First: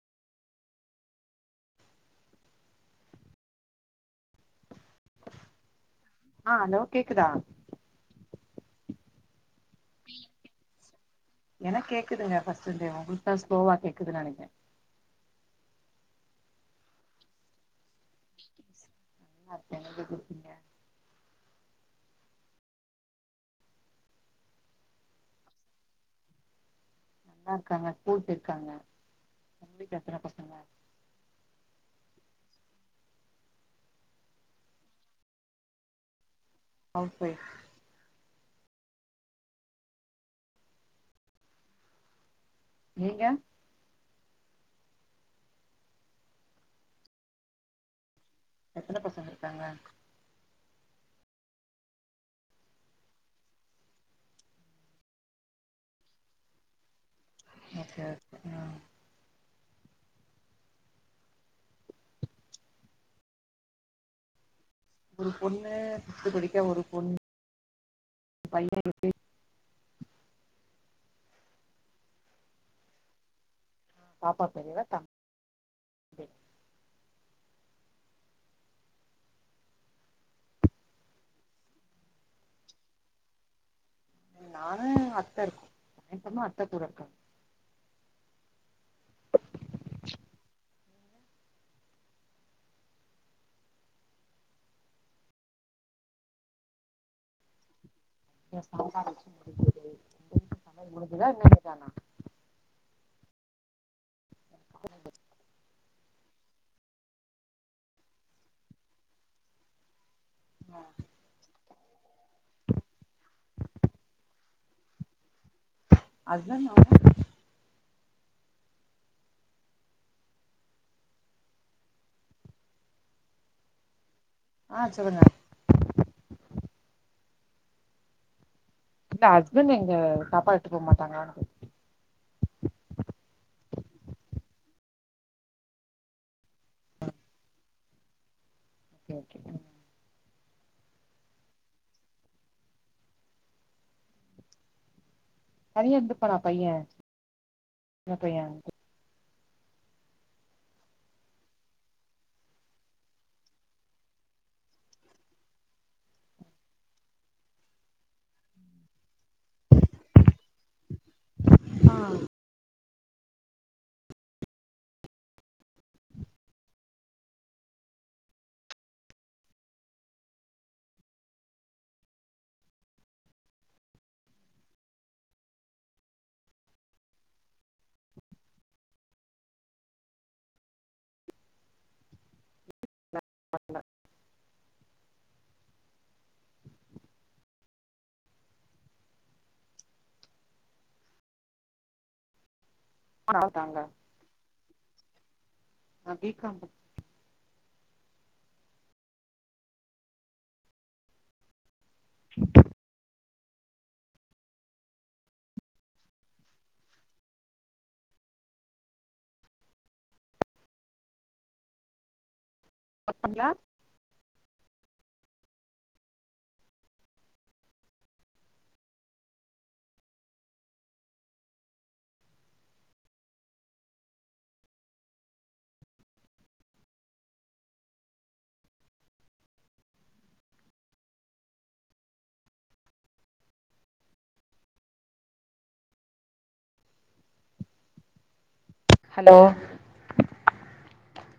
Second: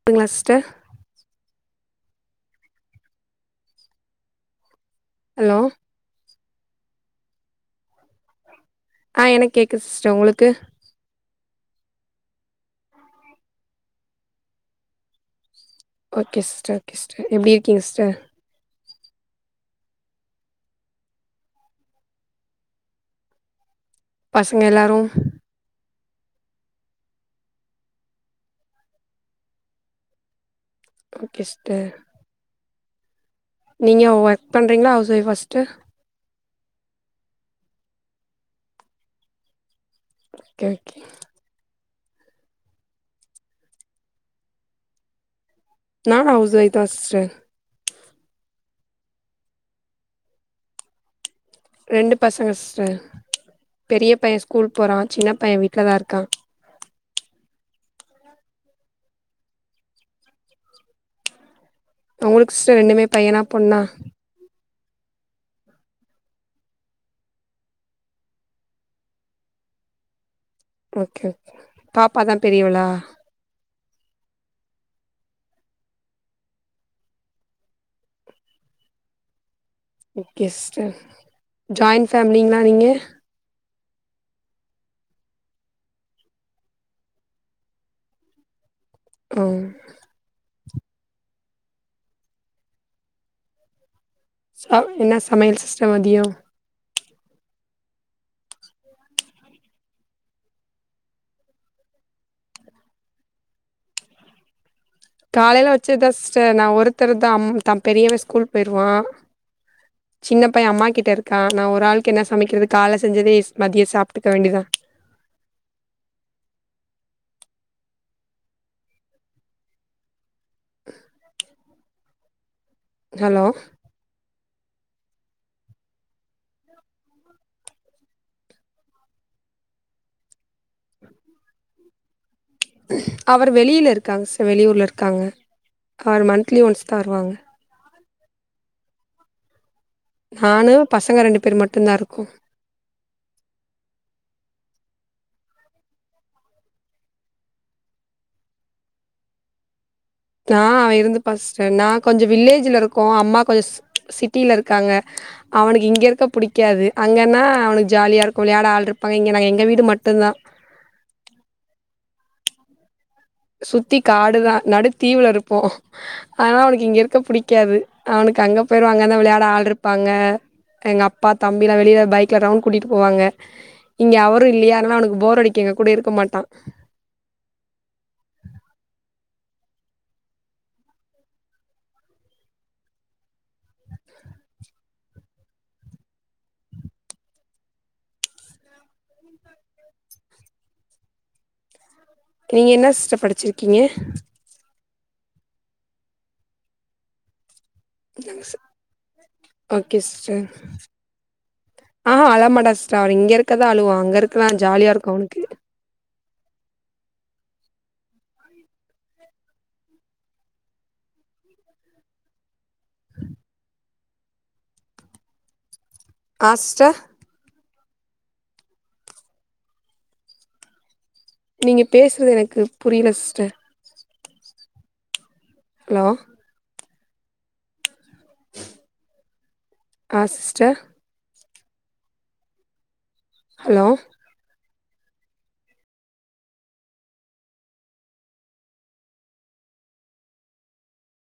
கேக்குதுங்களா sister hello ஆ hello கேக்குதா ஆ எனக்கு கேக்குது சிஸ்டர் உங்களுக்கு எனக்கு கேக்குதுங்க ஃபர்ஸ்ட் ல இருந்தே உங்களுக்குதா ஸ்லோவா கேக்குது நெனைக்க ஓகே சிஸ்டர் ஓகே சிஸ்டர் எப்டி இருக்கிங்க சிஸ்டர் [unintelligible] பசங்க எல்லாரு நல்லா இருக்காங்க ஸ்கூல் போயிருகாங்க உங்களுக்கு எத்தன பசங்க ஓகே சிஸ்டர் நீங்க ஒர்க் பண்றிங்களா ஹவுஸ் வைஃப் ஆ sister housewife okay okay நீங்க நானு ஹவுஸ் வைஃப் தா சிஸ்டர் எத்தன பசங்க இருக்காங்க ரெண்டு பசங்க சிஸ்டர் பெரிய பைய ஸ்கூல் போறா சின்ன பைய வீட்லதா இருக்கா ஓகே அ உங்களுக்கு சிஸ்டர் ரெண்டுமே பையனா பொண்ணா ஒரு பொண்ணு ஃபிப்த் படிக்கா ஒரு பொண்ணு [inaudible] பைய [inaudible] ஓகே ஓகே பாப்பாதா பெரியவளா பாப்பா பெரியவ தம் ஓகே சிஸ்டர் ஜாயிண்ட் ஃபேமிலிங்களா நீங்க ம் நானு அத்த இருக்கோ எனக்கு துணையா அத்த கூட இருக்காங்க ம் ச என்ன சமையல் சிஸ்டர் மதியோ இங்க சாம்பாரு வைச்சி முருங்க கீர பொறியல் உங்க வீட்ல சமையல் முடிஞ்சுதா இனிமேல் தானா காலயில வெச்சசுதா சிஸ்டர் நா ஒருத்தர் தா பெரியவ ஸ்கூல் போயிடுவா சின்ன பைய அம்மா கிட்ட இருக்கா நா ஒரு ஆளுக்கு என்ன சமைக்கிறது கால்ல செஞ்சதே மதியோ சாப்பிட்டுக்க வேண்டியதா அத்தா நமக்குத் ஹலோ ஆ சொல்லுங்க இல்ல ஹஸ்பண்ட் எங்க சப்பாட் எட்துட்டு போக மாட்டாங்ளா கேட் அவர் வெளியில இருக்காங் சிஸ் வெளியூர்ல இருக்காங்க அவர் மன்த்திலி ஒன்ஸ் தா வருவாங்க ஓகேங்க நானு பசங்க ரெண்டு பேர் மட்டுதா இருக்கோ தனியா இருந்துப்பானா பையே சின்ன பையே அ அவே இருந்துப்பா சிஸ்டர் நா கொஞ்சம் வில்லேஜ்ல இருக்கோ அம்மா கொஞ் சிட்டில இருக்காங்க அவனுக்கு இங்க இருக்க பிடிக்காது அங்கன்னா அவனுக்கு ஜாலியா இருக்கோ விளையாட ஆள் இருப்பாங்க இங்க நா எங்க வீடு மட்டுந்தா ஆ சுத்தி காடுதா நடு தீவுல இருப்போ ஆனா அவனுக்கு இங்க இருக்க புடிக்காது அவனுக்கு அங்க போயருவாங்க தான் விளையாட ஆள் இருப்பாங்க எங்க அப்பா தம்பிலா வெளியில பைக்ல ரவுண்ட் கூட்டிட்டு போவாங்க இங்க அவரூம் இல்லயா அதனால அவனுக்கு போர் அடிக்கும் எங்கூடா இருக்காமாட்டான் பாட் னர் நீங்க என்ன சிஸ்டர் ஆ தாங்க படிச்சிருக்கீங்க நா B com but [inaudible] okay sister அ ஆ அழமாட்டா சிஸ்டர் அவ இங்க இருக்கதா அழுவா அங்க இருக்க ஜாலியா இருக்கோ அவனுக்கு ஓர்க் பன்றியா ஆ சிஸ்டர் நீங்க பேசுறது எனக்கு புரியல சிஸ்டர் ஹலோ ஆ சிஸ்டர் ஹலோ ஹலோ